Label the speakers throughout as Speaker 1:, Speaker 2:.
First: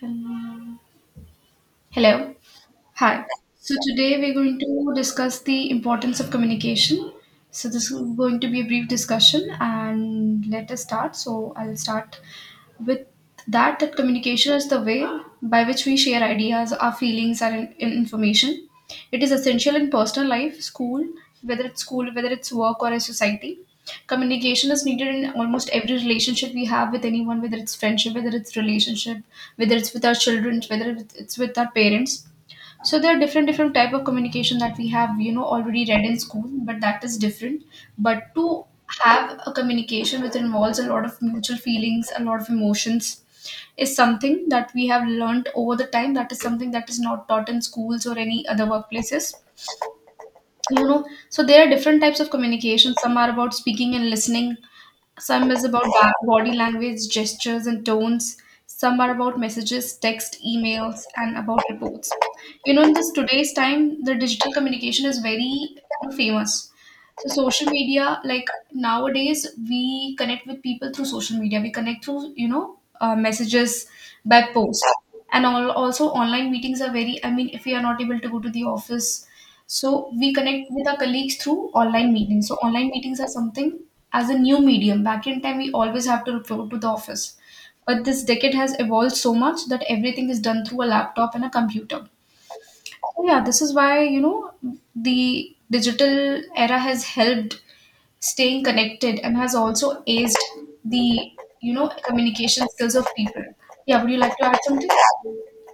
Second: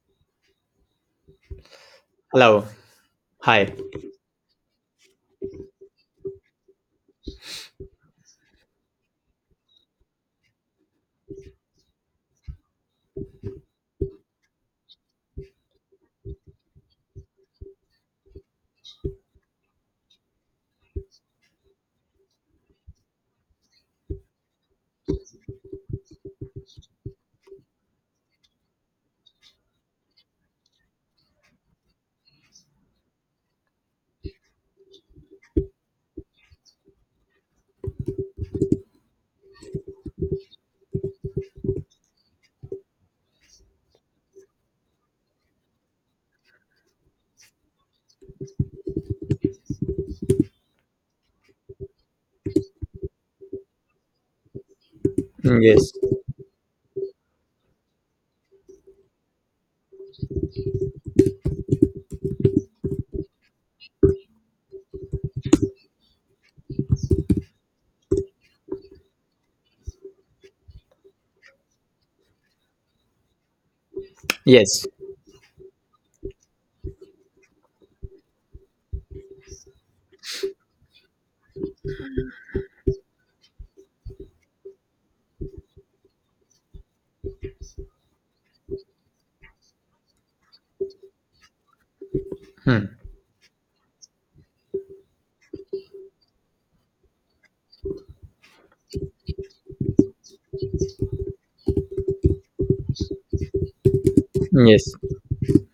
Speaker 1: Hello. Hello.
Speaker 2: Hello.
Speaker 1: Hi.
Speaker 2: Hi.
Speaker 1: So today we're going to discuss the importance of communication. So this is going to be a brief discussion and let us start. So I'll start with that, that communication is the way by which we share ideas, our feelings, and information. It is essential in personal life, school, whether it's work or a society. Communication is needed in almost every relationship we have with anyone, whether it's friendship, whether it's relationship, whether it's with our children, whether it's with our parents. So there are different type of communication that we have already read in school, but that is different. But to have a communication which involves a lot of mutual feelings, a lot of emotions, is something that we have learned over the time. That is something that is not taught in schools or any other workplaces. you know so there are different types of communication. Some are about speaking and listening, some is about
Speaker 2: Yes.
Speaker 1: body language, gestures, and tones. Some are about messages, text, emails, and about reports. In this today's time, the digital communication is very famous. So social media, like nowadays, we connect with people through social media. We connect through messages by post,
Speaker 2: Yes.
Speaker 1: and all also online meetings are very. I mean, if we are not able to go to the office, so we connect with our colleagues through online meetings. So online meetings are something as a new medium. Back in time, we always have to report to the office. But this decade has evolved so much that everything is done through a laptop and a computer.
Speaker 2: Hmm.
Speaker 1: So yeah, this is why, the digital era has helped staying connected and has also aced the, communication skills of people. Yeah, would you like to add something?
Speaker 2: Yes.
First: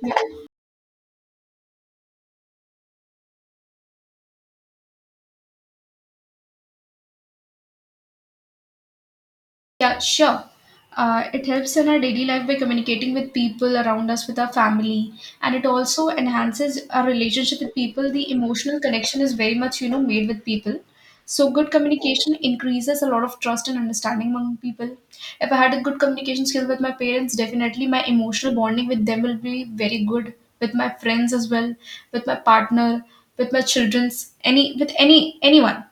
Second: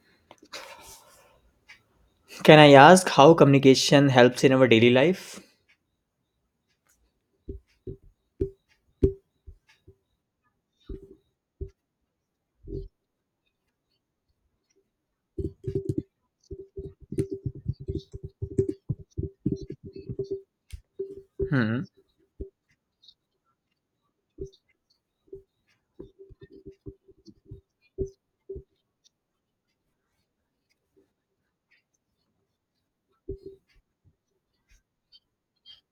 Speaker 1: Yeah.
Speaker 2: Can I ask how communication helps in our daily life?
Speaker 1: Yeah, sure. It helps in our daily life by communicating with people around us, with our family, and it also enhances our relationship with people. The emotional connection is very much, made with people. So, good
Speaker 2: Hmm.
Speaker 1: communication increases a lot of trust and understanding among people. If I had a good communication skill with my parents, definitely my emotional bonding with them will be very good. With my friends as well, with my partner, with my childrens, any with any anyone.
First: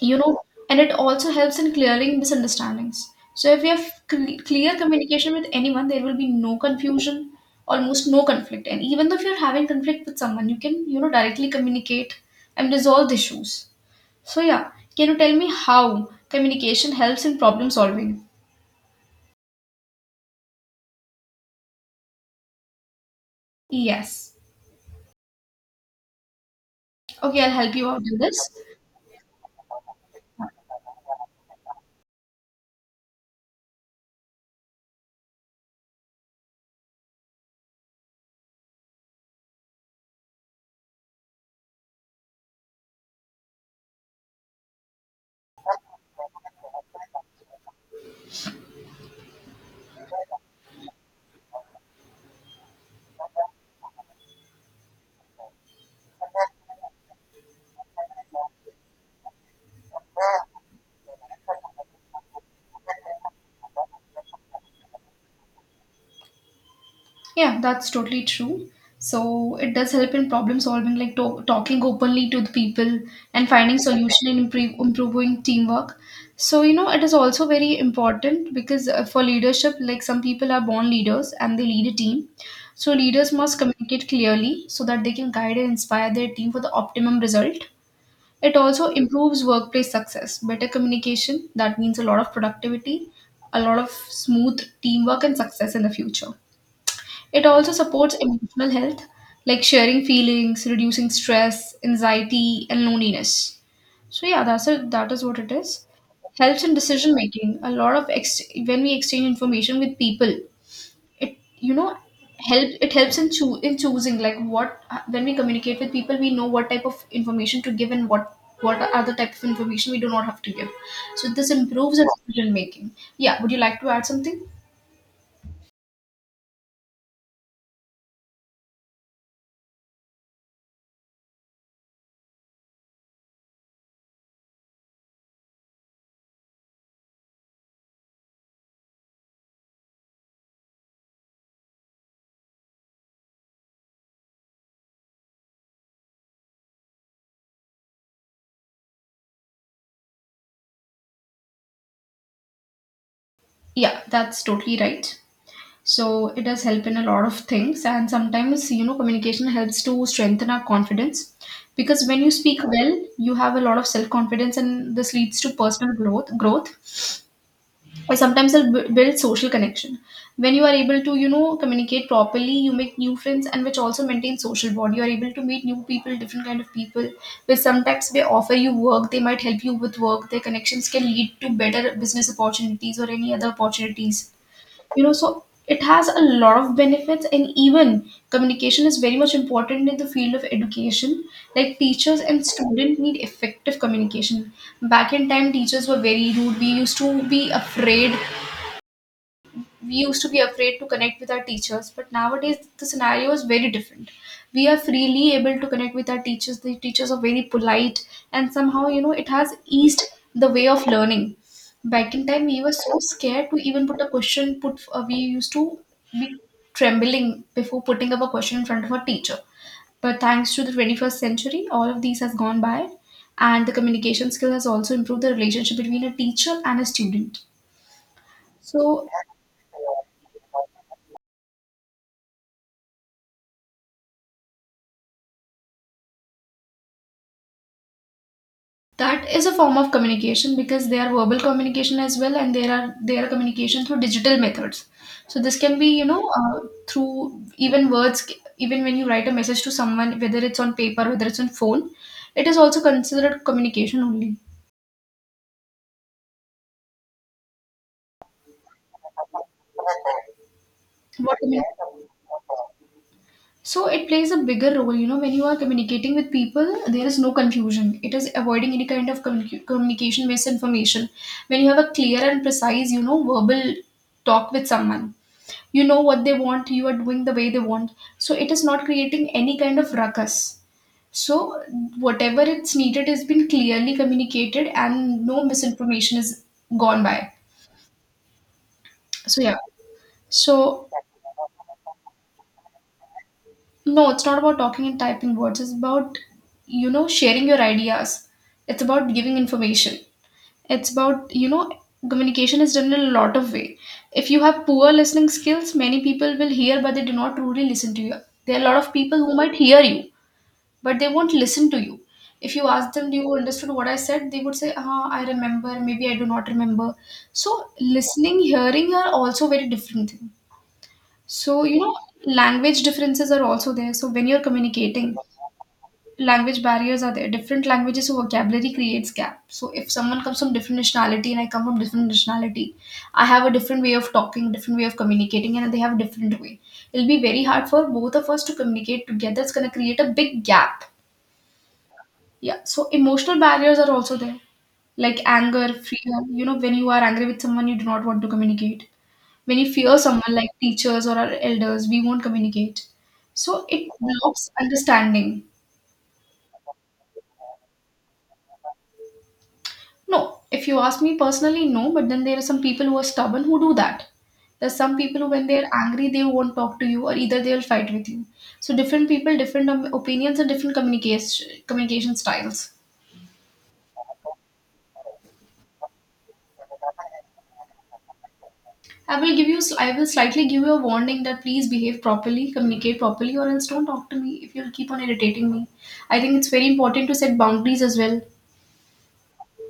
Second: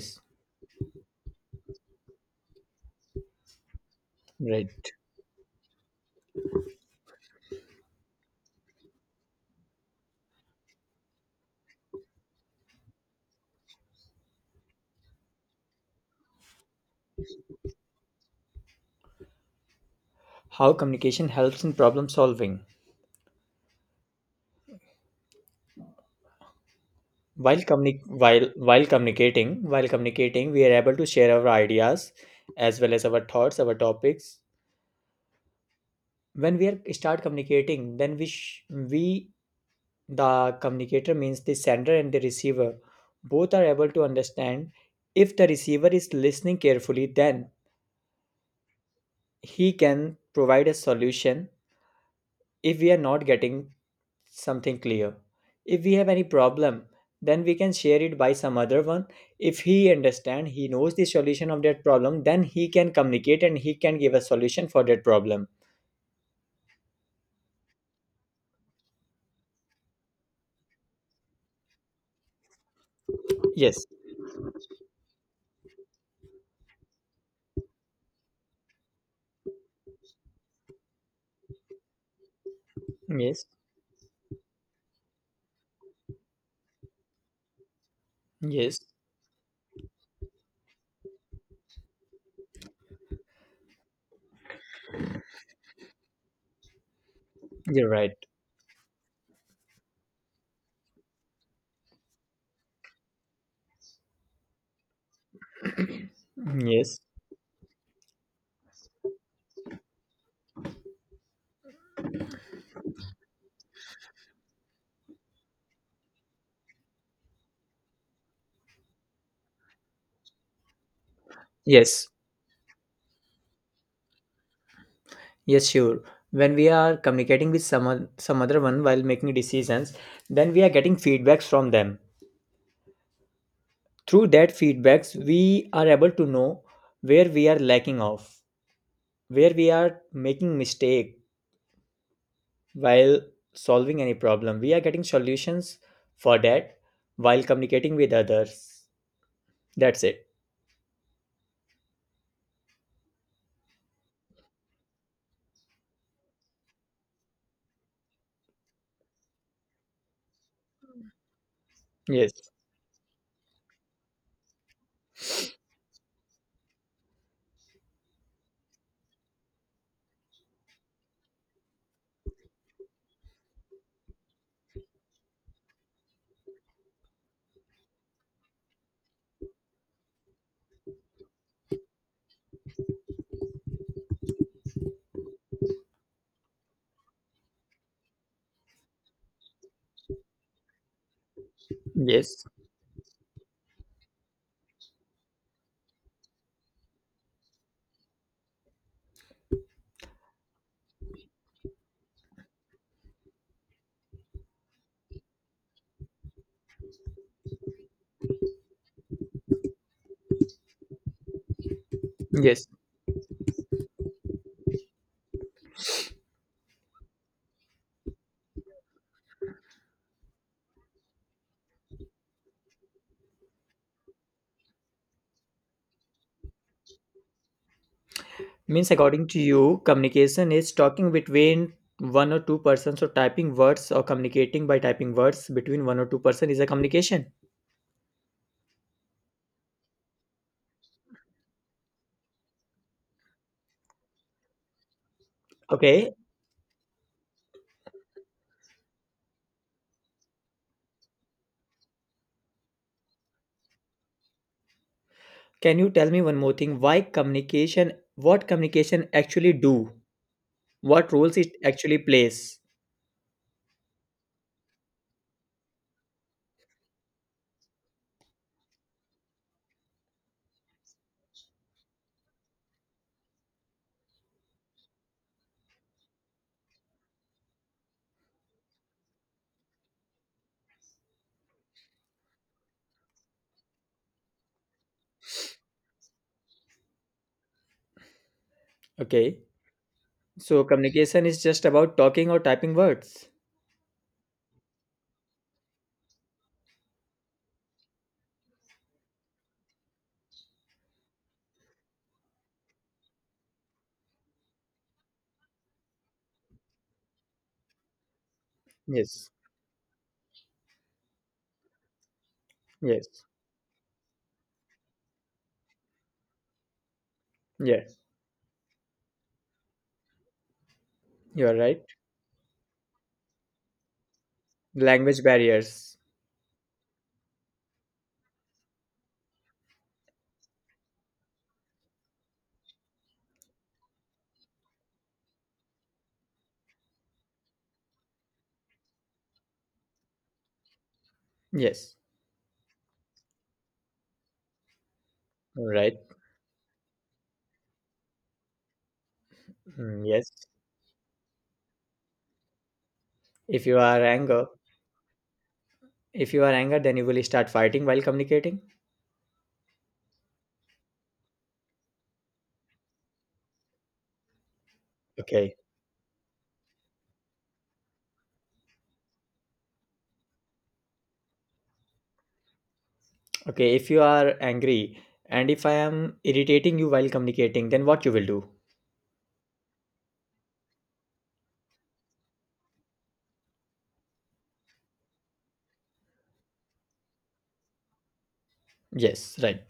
Speaker 1: you know and it also helps in clearing misunderstandings. So if you have clear
Speaker 2: Right.
Speaker 1: communication with anyone, there will be no confusion, almost no conflict. And even though if you're having conflict with someone, you can, directly communicate and resolve the issues. So yeah, can you tell me how communication helps in problem solving?
Speaker 2: How communication helps in problem solving?
Speaker 1: Yes. Okay, I'll
Speaker 2: While
Speaker 1: help you
Speaker 2: communi-
Speaker 1: out with this.
Speaker 2: while communicating, we are able to share our ideas as well as our thoughts, our topics. When we are start communicating, then we the communicator means the sender and the receiver both are able to understand. If the receiver is listening carefully, then he can provide a solution. If we are not getting something clear, if we have any problem, then we can share it by some other one. If he understand, he knows the solution of that problem, then he can communicate and he can give a solution for that problem.
Speaker 1: Yeah, that's totally true. So it does help in problem solving, like talking openly to the people and finding
Speaker 2: Yes.
Speaker 1: solution and improving teamwork. So it is also very important because for leadership, like some people are born leaders and they lead a team. So leaders
Speaker 2: Yes.
Speaker 1: must communicate clearly so that they can guide and inspire their team for the optimum result. It
Speaker 2: Yes,
Speaker 1: also improves workplace success. Better communication that means a lot of productivity, a lot of smooth teamwork and success in the future. It also
Speaker 2: you're right.
Speaker 1: supports emotional health, like sharing feelings, reducing stress, anxiety, and loneliness. So yeah, that's it. That is what it is. Helps in
Speaker 2: Yes.
Speaker 1: decision making. A lot of ex- when we exchange information with people, it you know it helps in choosing, like what when we communicate with people, we know what type of information to give and what are the type of information we do not have to give. So this improves our
Speaker 2: Yes,
Speaker 1: decision making. Yeah, would you like to add something?
Speaker 2: yes, sure. When we are communicating with someone, some other one, while making decisions, then we are getting feedbacks from them. Through that feedbacks we are able to know where we are lacking off, where we are making mistake. While solving any problem, we are getting solutions for that, while communicating with others. That's it.
Speaker 1: Yeah, that's totally right. So it does help in a lot of things, and sometimes communication helps to strengthen our confidence, because when you
Speaker 2: Yes.
Speaker 1: speak well, you have a lot of self confidence, and this leads to personal growth, or sometimes it builds social connection. When you are able to communicate properly, you make new friends, and which also maintain social bond. You are able to meet new people, different kind of people. Which sometimes they offer you work, they might help you with work. Their connections can lead to better business opportunities or any other opportunities. So it has a lot of benefits, and even communication is very much important in the field of education, like teachers and
Speaker 2: Yes.
Speaker 1: students need effective communication. Back in time teachers were very rude. We used to be afraid, we used to be afraid to connect with our teachers, but nowadays the scenario is very different. We are freely able to connect with our teachers. The teachers are very polite, and somehow, it has eased the way of learning. Back in time we
Speaker 2: Yes,
Speaker 1: were so scared to even put a question, put we used to be trembling before putting up a question in front of a teacher. But thanks to the 21st century, all of these has gone by, and the communication skill has also improved the relationship between a teacher and a student.
Speaker 2: means
Speaker 1: So
Speaker 2: according to you communication is talking between one or two persons, or typing words, or communicating by typing words between one or two person is a communication?
Speaker 1: that is a form of communication, because they are verbal communication as well, and there are they are communication through digital methods. So this can be
Speaker 2: Okay.
Speaker 1: through even words, even when you write a message to someone, whether it's on paper, whether it's on phone, it is also considered communication only.
Speaker 2: Can you tell me one more thing, why communication, what communication actually do, what roles
Speaker 1: What do you
Speaker 2: it
Speaker 1: mean?
Speaker 2: actually plays?
Speaker 1: So it plays a bigger role, when you are communicating with people, there is no confusion. It is avoiding any kind of communication misinformation. When you have a clear and precise, verbal talk with someone, you know what they want, you are doing the way they want. So it is not creating any kind of ruckus. So whatever it's needed has been clearly communicated and no misinformation is gone by.
Speaker 2: Okay.
Speaker 1: So yeah.
Speaker 2: So
Speaker 1: So
Speaker 2: communication is just about talking or typing words?
Speaker 1: no, it's not about talking and typing words. It's about, sharing your ideas. It's about giving information. It's about, communication is done in a lot of way. If you have poor listening skills, many people will hear, but they do not truly listen to you. There are a lot of people
Speaker 2: Yes.
Speaker 1: who might hear you, but they won't listen to you. If you ask them, do
Speaker 2: Yes.
Speaker 1: you understood what I said? They would say, ah, I remember. Maybe I do not remember. So
Speaker 2: Yeah.
Speaker 1: listening, hearing are also very different things.
Speaker 2: You are
Speaker 1: So,
Speaker 2: right.
Speaker 1: language differences are also there. So when you're communicating,
Speaker 2: Language barriers.
Speaker 1: language barriers are there. Different languages, so vocabulary creates gap. So if someone comes from different nationality and I come from different nationality, I have a different way of talking, different way of communicating, and they have a different way. It'll be very hard for both of us to communicate together. It's gonna create a big gap.
Speaker 2: Yes.
Speaker 1: Yeah. So emotional barriers are also there. Like anger, fear.
Speaker 2: Right.
Speaker 1: You know, when you are angry with someone, you do not want to communicate. When you fear someone
Speaker 2: Yes.
Speaker 1: like teachers or our elders, we won't communicate. So
Speaker 2: If you
Speaker 1: it
Speaker 2: are anger,
Speaker 1: blocks understanding.
Speaker 2: if you are anger, then you will start fighting while communicating.
Speaker 1: No, if you ask me personally, no, but then there are some people who are stubborn who do that. There's some people who, when
Speaker 2: Okay.
Speaker 1: they're angry, they won't talk to you, or either they'll fight with you. So different people, different opinions, and different communication styles.
Speaker 2: Okay. If you are angry and if I am irritating you while communicating, then what you will do?
Speaker 1: I will slightly give you a warning that please behave properly, communicate properly, or else don't talk to me if you'll keep on irritating me. I think it's very important to set boundaries as well.
Speaker 2: Yes. Right.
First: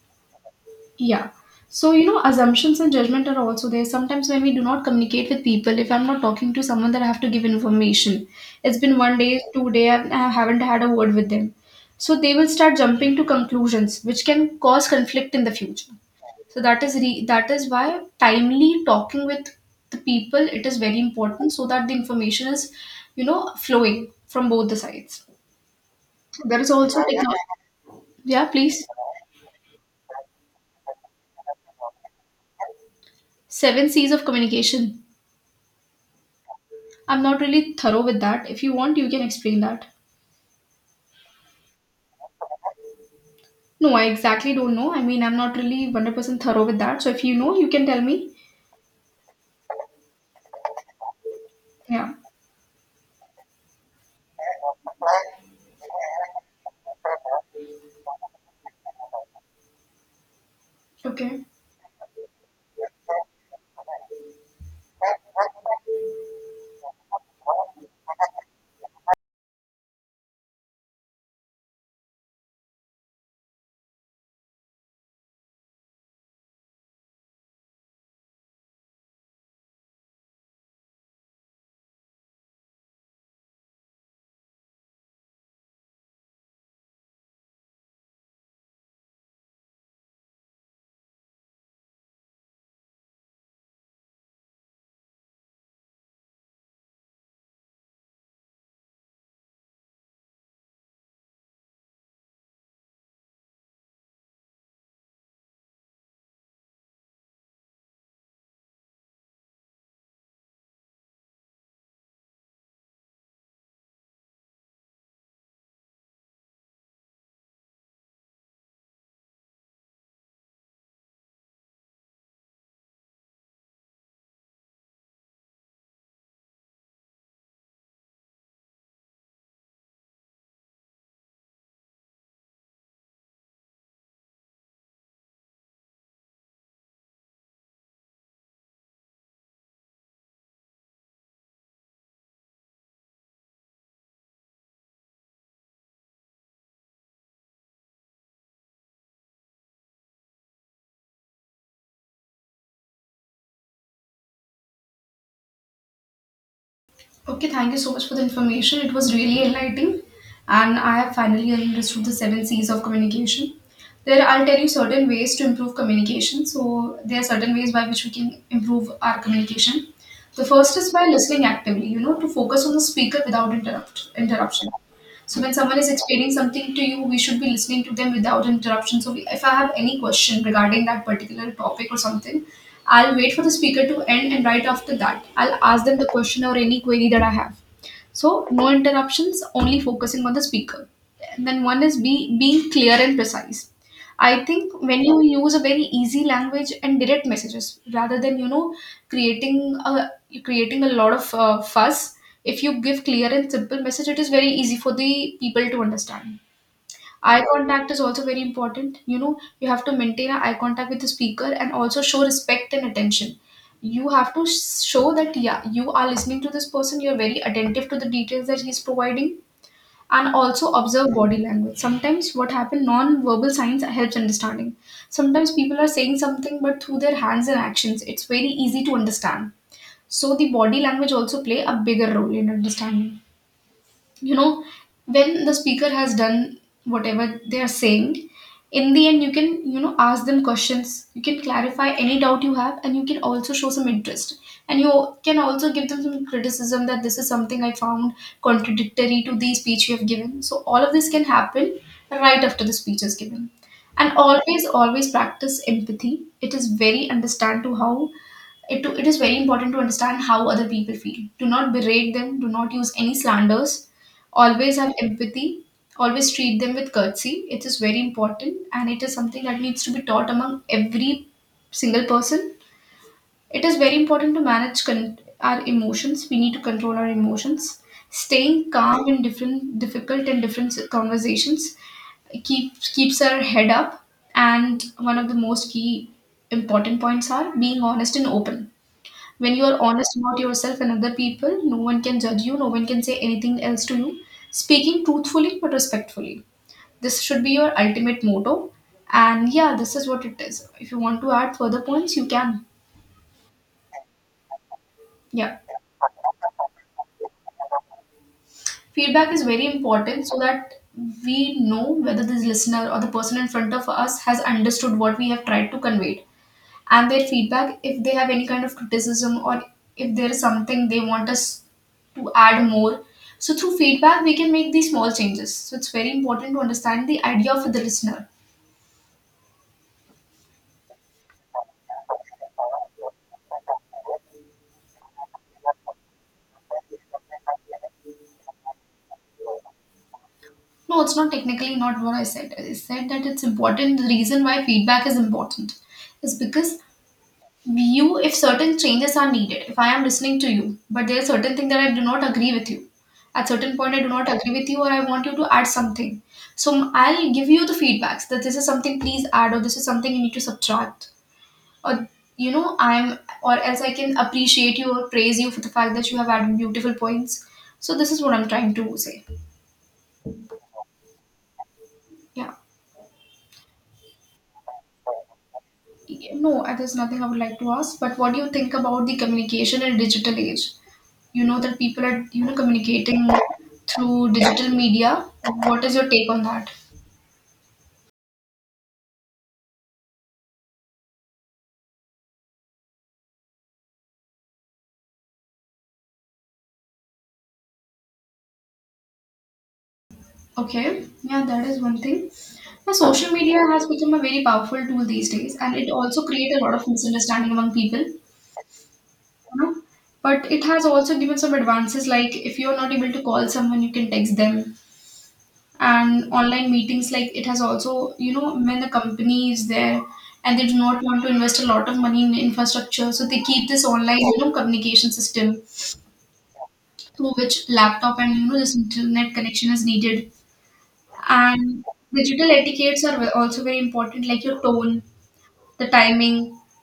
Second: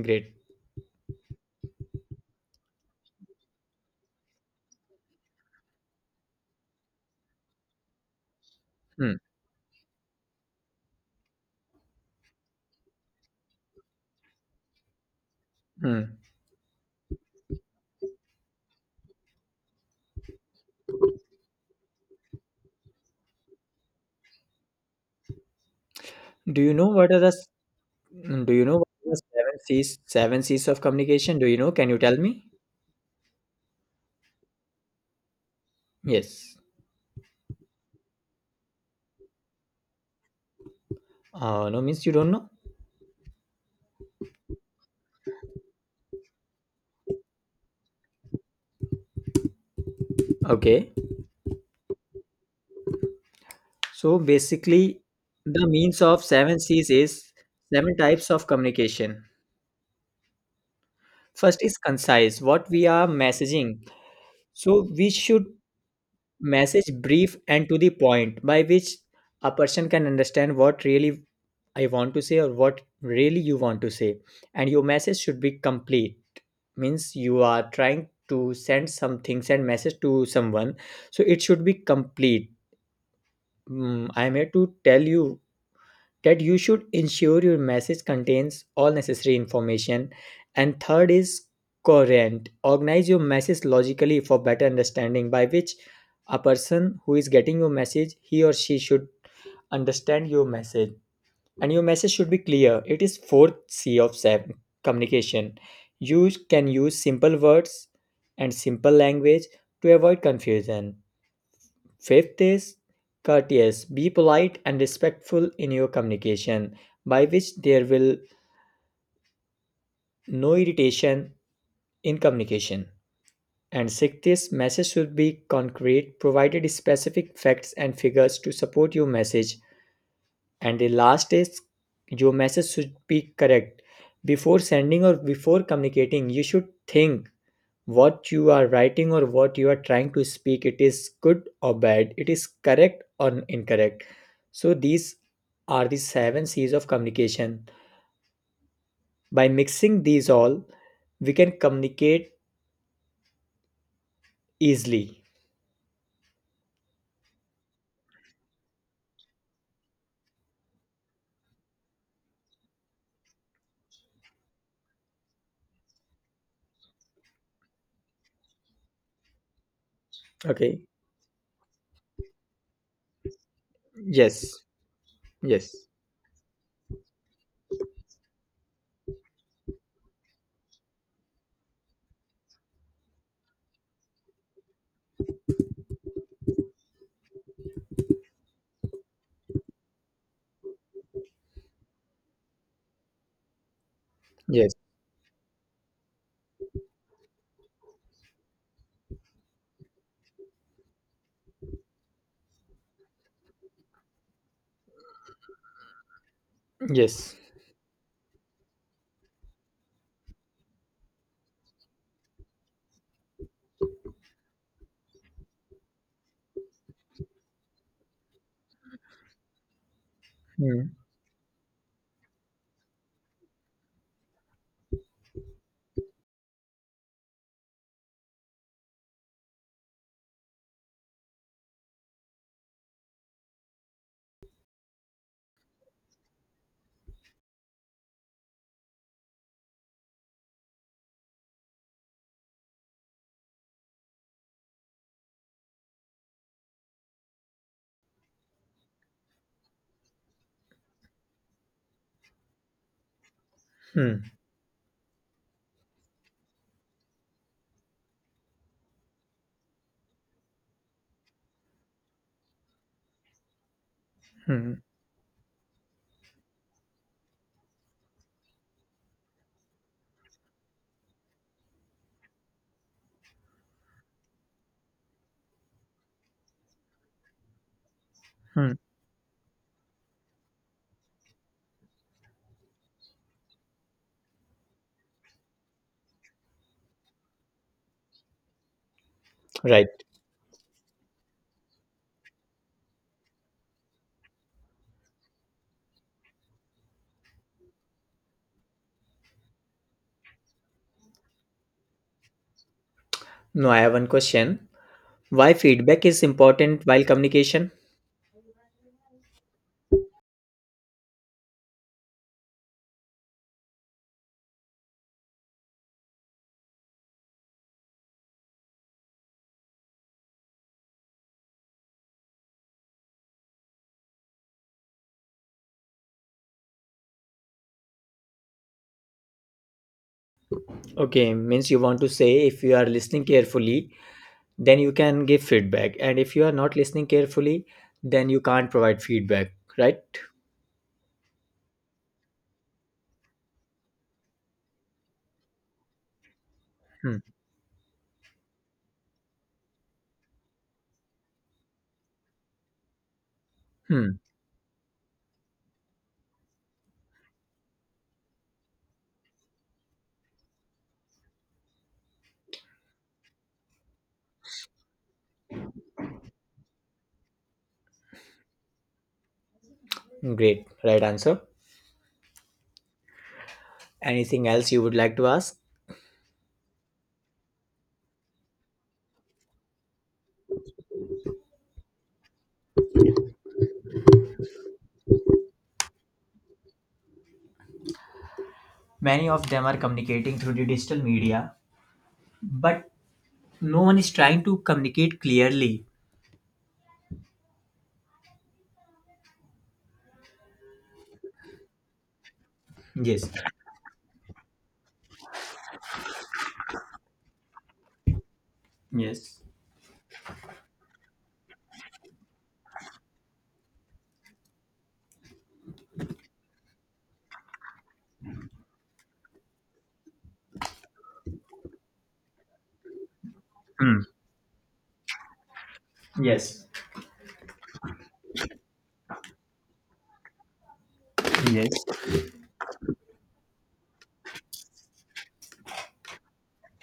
Speaker 2: Great.
Speaker 1: Yeah. So, assumptions and judgment are also there. Sometimes when we do not communicate with people, if I'm not talking to someone that I have to give information, it's been one
Speaker 2: Hmm.
Speaker 1: day, two day, and I haven't had a word with them. So they will start jumping to conclusions, which can cause conflict in the future.
Speaker 2: Hmm.
Speaker 1: So that is why timely talking with the people it is very important, so that the information is, flowing from both the sides. There
Speaker 2: Do
Speaker 1: is
Speaker 2: you know
Speaker 1: also
Speaker 2: what are the
Speaker 1: technology. Yeah,
Speaker 2: Do you know
Speaker 1: please.
Speaker 2: what are the seven C's of communication? Do you know? Can you tell me?
Speaker 1: Seven C's of communication.
Speaker 2: Yes.
Speaker 1: I'm not really thorough with that. If you want, you can explain that.
Speaker 2: No, means you don't know.
Speaker 1: No, I exactly don't know. I mean, I'm not really 100% thorough with that. So if you know, you can tell me.
Speaker 2: Okay.
Speaker 1: Yeah.
Speaker 2: So basically, the means of seven C's is seven types of communication.
Speaker 1: Okay.
Speaker 2: First is concise. What we are messaging. So we should message brief and to the point, by which a person can understand what really I want to say or what really you want to say, and your message should be complete, means you are trying to send some things and message to someone, so it should be complete. I am here to tell you that you should ensure your message contains all necessary information. And third is coherent, organize your message logically for better understanding, by which a person who is getting your message, he or she should understand your message. And your message should be clear. It is fourth C of communication. You can use simple words and simple language to avoid confusion. Fifth is courteous, be polite and respectful in your communication, by which there will no irritation in communication. And sixth is message should be concrete, provided specific facts and figures to support your message. And the last is your message should be correct. Before sending or before communicating, you should think what you are writing or what you are trying to speak, it is good or bad, it is correct or incorrect. So these are the seven C's of communication. By mixing these all, we can communicate easily.
Speaker 1: Okay, thank you so much for the information. It was really enlightening. And I have finally understood the seven C's of communication. There, I'll tell you certain ways to improve communication. So there are certain ways by which we can improve our communication. The first
Speaker 2: Okay.
Speaker 1: is by listening actively, to focus on the speaker without
Speaker 2: Yes.
Speaker 1: interruption. So when
Speaker 2: Yes.
Speaker 1: someone is explaining something to you, we should be listening to them without interruption. So we, if I have any question regarding that particular topic or something, I'll wait for the speaker to end, and right after that, I'll ask them the question or any query that I have. So no interruptions, only focusing on the speaker. And then one is be being clear and precise. I think
Speaker 2: Yes.
Speaker 1: when you use a very easy language and direct messages rather than creating a creating a lot of fuss, if you give clear and simple message, it is very easy for the people to understand.
Speaker 2: Yes.
Speaker 1: Eye contact is also very important. You know, you have to maintain an eye contact with the speaker and also show respect and attention. You have to show that, yeah, you are listening to this person, you're very attentive to the details that he's providing, and also
Speaker 2: Hmm.
Speaker 1: observe body language. Sometimes what happens, non verbal signs helps understanding. Sometimes people are saying something, but through their hands and actions, it's very easy to understand. So the body language also play a bigger role in understanding you know when the speaker has done whatever they are saying, in the end you can, ask them questions, you can clarify any doubt you have, and you can also show some interest, and you can also give them some criticism that this is something I found contradictory to the speech you have given. So all of this can happen right after the speech is given. And
Speaker 2: Hmm.
Speaker 1: always, always practice empathy. It is very important to understand how other people feel. Do not berate them, do not use any slanders.
Speaker 2: Hmm.
Speaker 1: Always have empathy, always treat them with courtesy. It is very important and it is something that needs to be taught among every single person. It is very important to manage our emotions. We need to control our emotions. Staying
Speaker 2: Hmm.
Speaker 1: calm in different difficult and different conversations keeps our head up. And one of the most key important points are being honest and open. When you are
Speaker 2: Right.
Speaker 1: honest about yourself and other people, no one can judge you, no one can say anything else to you. Speaking truthfully but respectfully. This should be your ultimate motto. And yeah, this is what it is. If you want to add further points, you can.
Speaker 2: Now I have one question. Why
Speaker 1: Yeah.
Speaker 2: feedback is important while communication?
Speaker 1: Feedback is very important so that we know whether this listener or the person in front of us has understood what we have tried to convey. And their feedback, if they have any kind of criticism, or if there is something they want us to add more. So through feedback we can make these small changes. So it's very important to understand the idea for the listener.
Speaker 2: Okay, means you want to say if you are listening carefully, then you can give feedback. And if you are not listening carefully, then you can't provide feedback, right?
Speaker 1: No, it's not technically not what I said. I said that it's important. The reason why feedback is important is because,
Speaker 2: Hmm.
Speaker 1: view if certain changes are needed. If I am listening to you but there are certain things that I do not agree with you, at certain point I do
Speaker 2: Hmm.
Speaker 1: not agree with you or I want you to add something, so I'll give you the feedbacks that this is something please add, or this is something you need to subtract, or, I'm, or else I can appreciate you or praise you for the fact that you have added beautiful points. So this is what I'm trying to say.
Speaker 2: Great. Right answer.
Speaker 1: Yeah.
Speaker 2: Anything else you would like to ask?
Speaker 1: No, there's nothing I would like to ask, but what do you think about the communication in digital age? You know that people are, communicating through digital media. What is your take on that?
Speaker 2: Many of them are communicating through the digital media, but no one is trying to communicate clearly.
Speaker 1: Okay, yeah, that is one thing. Now,
Speaker 2: Yes.
Speaker 1: social media has become a very powerful tool these days and it also creates a lot of misunderstanding among people,
Speaker 2: Yes.
Speaker 1: know but it has also given some advances, like if you're not able to call someone you can text them, and online meetings, like it has also, when the company is there and they do not want to invest a lot of money in infrastructure, so they keep this
Speaker 2: Hmm.
Speaker 1: online, communication system
Speaker 2: Yes.
Speaker 1: through which laptop and, this internet connection is needed.
Speaker 2: Yes.
Speaker 1: And digital etiquettes are also very important, like your tone, the timing,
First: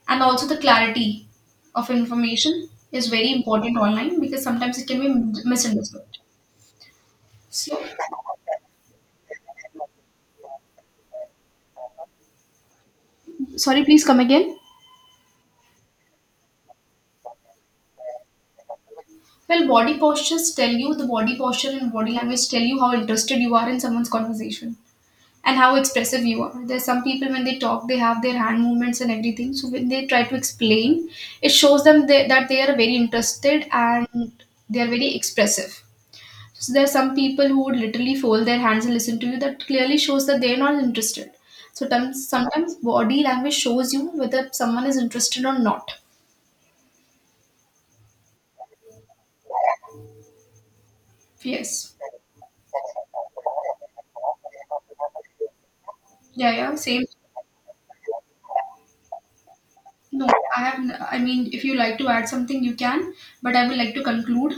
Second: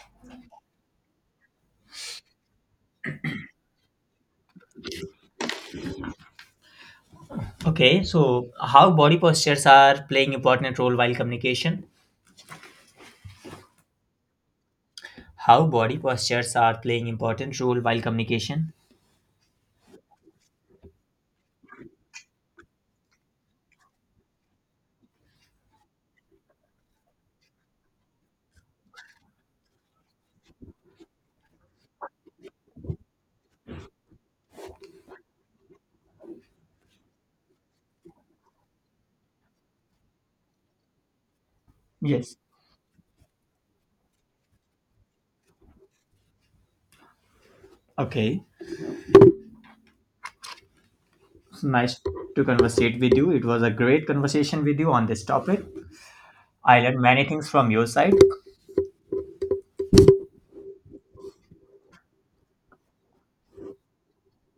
Speaker 1: and also the clarity of information is very important online because sometimes it can be misunderstood. So,
Speaker 2: Okay, so how body postures are playing important role while communication?
Speaker 1: sorry, please come again.
Speaker 2: How body postures are playing important role while communication?
Speaker 1: Well, body postures tell you, the body posture and body language tell you how interested you are in someone's conversation and how expressive you are. There's some people when they talk, they have their hand movements and everything. So when they try to explain, it shows them they, that they are very interested and they are very expressive. So there are some people who would literally fold their hands and listen to you. That clearly shows that they are not interested. So
Speaker 2: Yes.
Speaker 1: sometimes body language shows you whether someone is interested or not.
Speaker 2: Okay. It's
Speaker 1: Yes.
Speaker 2: nice to conversate with you. It was a great conversation with you on this topic.
Speaker 1: Yeah, yeah.
Speaker 2: I learned
Speaker 1: Same.
Speaker 2: many things from your side.
Speaker 1: No, I mean, if you like to add something, you can. But I would like to conclude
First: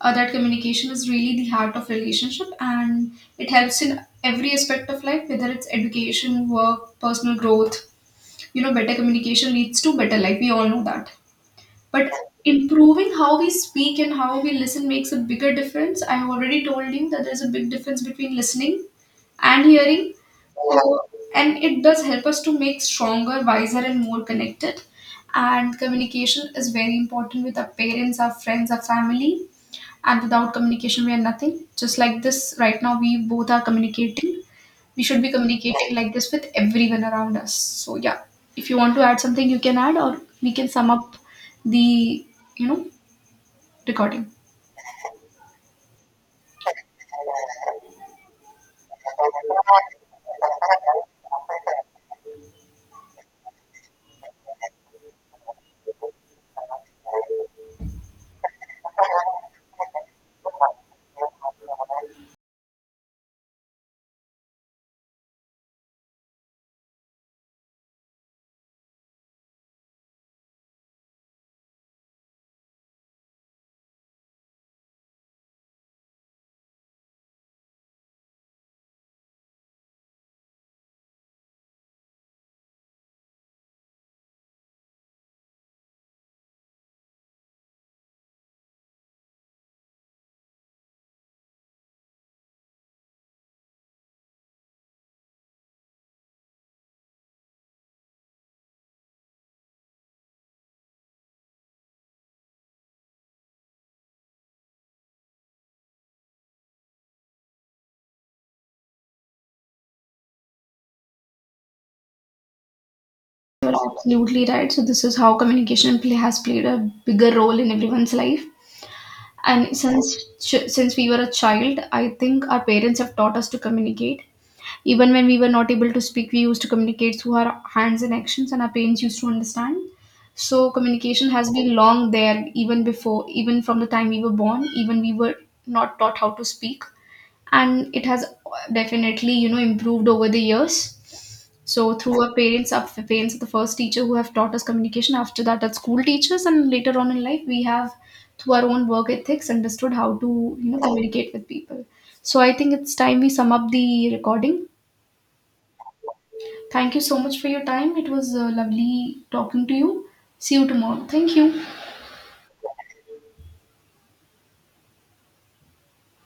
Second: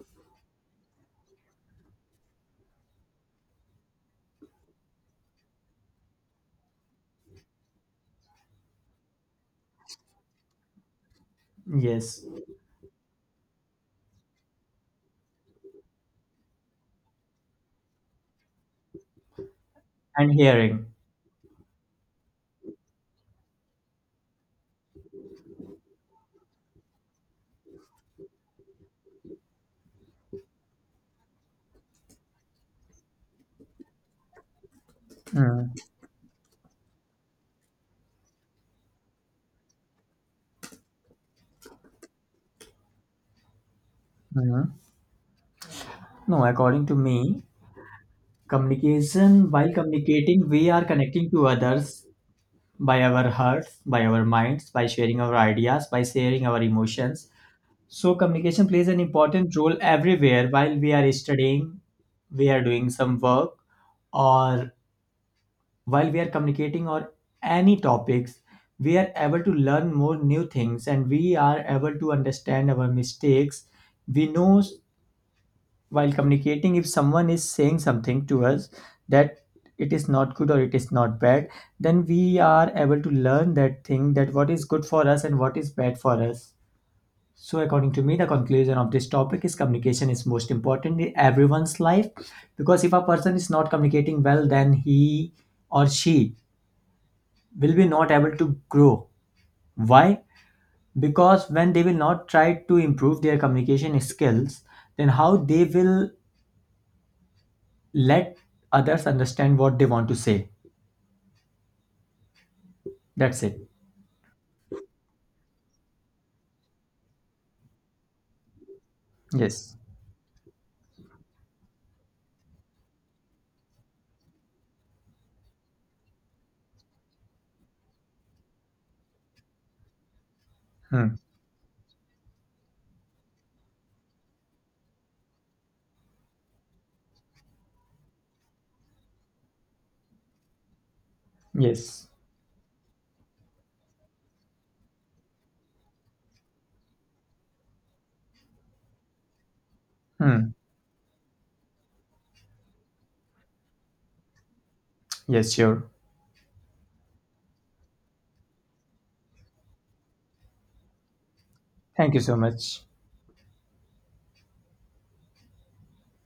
Speaker 1: that communication is really the heart of relationship, and it helps in every aspect of life, whether it's education, work, personal growth. You know, better communication leads to better life. We all know that, but
Speaker 2: Yes.
Speaker 1: improving how we speak and how we listen makes a bigger difference. I have already told you that there's a big difference between listening and hearing.
Speaker 2: And
Speaker 1: So,
Speaker 2: hearing.
Speaker 1: and it does help us to make stronger, wiser and more connected. And communication is very important with our parents, our friends, our family, and without communication we are nothing. Just like this right now, we both are communicating. We should be
Speaker 2: Mm,
Speaker 1: communicating like this with everyone around us. So yeah, if you want to add something you can add, or we can sum up the, you know recording.
Speaker 2: mm. No, according to me, communication, while communicating, we are connecting to others by our hearts, by our minds, by sharing our ideas, by sharing our emotions. So communication plays an important role everywhere, while we are studying, we are doing some work, or while we are communicating on any topics, we are able to learn more new things and we are able to understand our mistakes. We know s- while communicating, if someone is saying something to us that it is not good or it is not bad, then we are able to learn that thing, that what is good for us and what is bad for us. So, according to me, the conclusion of this topic is communication is most important in everyone's life, because if a person is not communicating well, then he or she will be not able to grow. Why? Because when they will not try to improve their communication skills, then how they will let others understand what they want to say. That's it.
Speaker 1: You're absolutely right. So this is how communication play has played a bigger role in everyone's life. And
Speaker 2: Yes.
Speaker 1: since we were a child, I think our parents have taught us to communicate. Even when we were not able to speak, we used to communicate through our hands and actions, and our parents used to understand. So
Speaker 2: Hmm.
Speaker 1: communication has been long there, even before, even from the time we were born, even we were not taught how to speak. And it has definitely, improved over the years. So
Speaker 2: Yes.
Speaker 1: through our parents, our parents are the first teacher who have taught us communication, after that our school teachers, and later on in life we have, through our own work ethics, understood how to,
Speaker 2: Hmm.
Speaker 1: communicate with people. So I think it's time we sum up the recording.
Speaker 2: Yes, sure.
Speaker 1: Thank you so much for your time. It was lovely talking to you. See you tomorrow. Thank you.
Speaker 2: Thank you so much.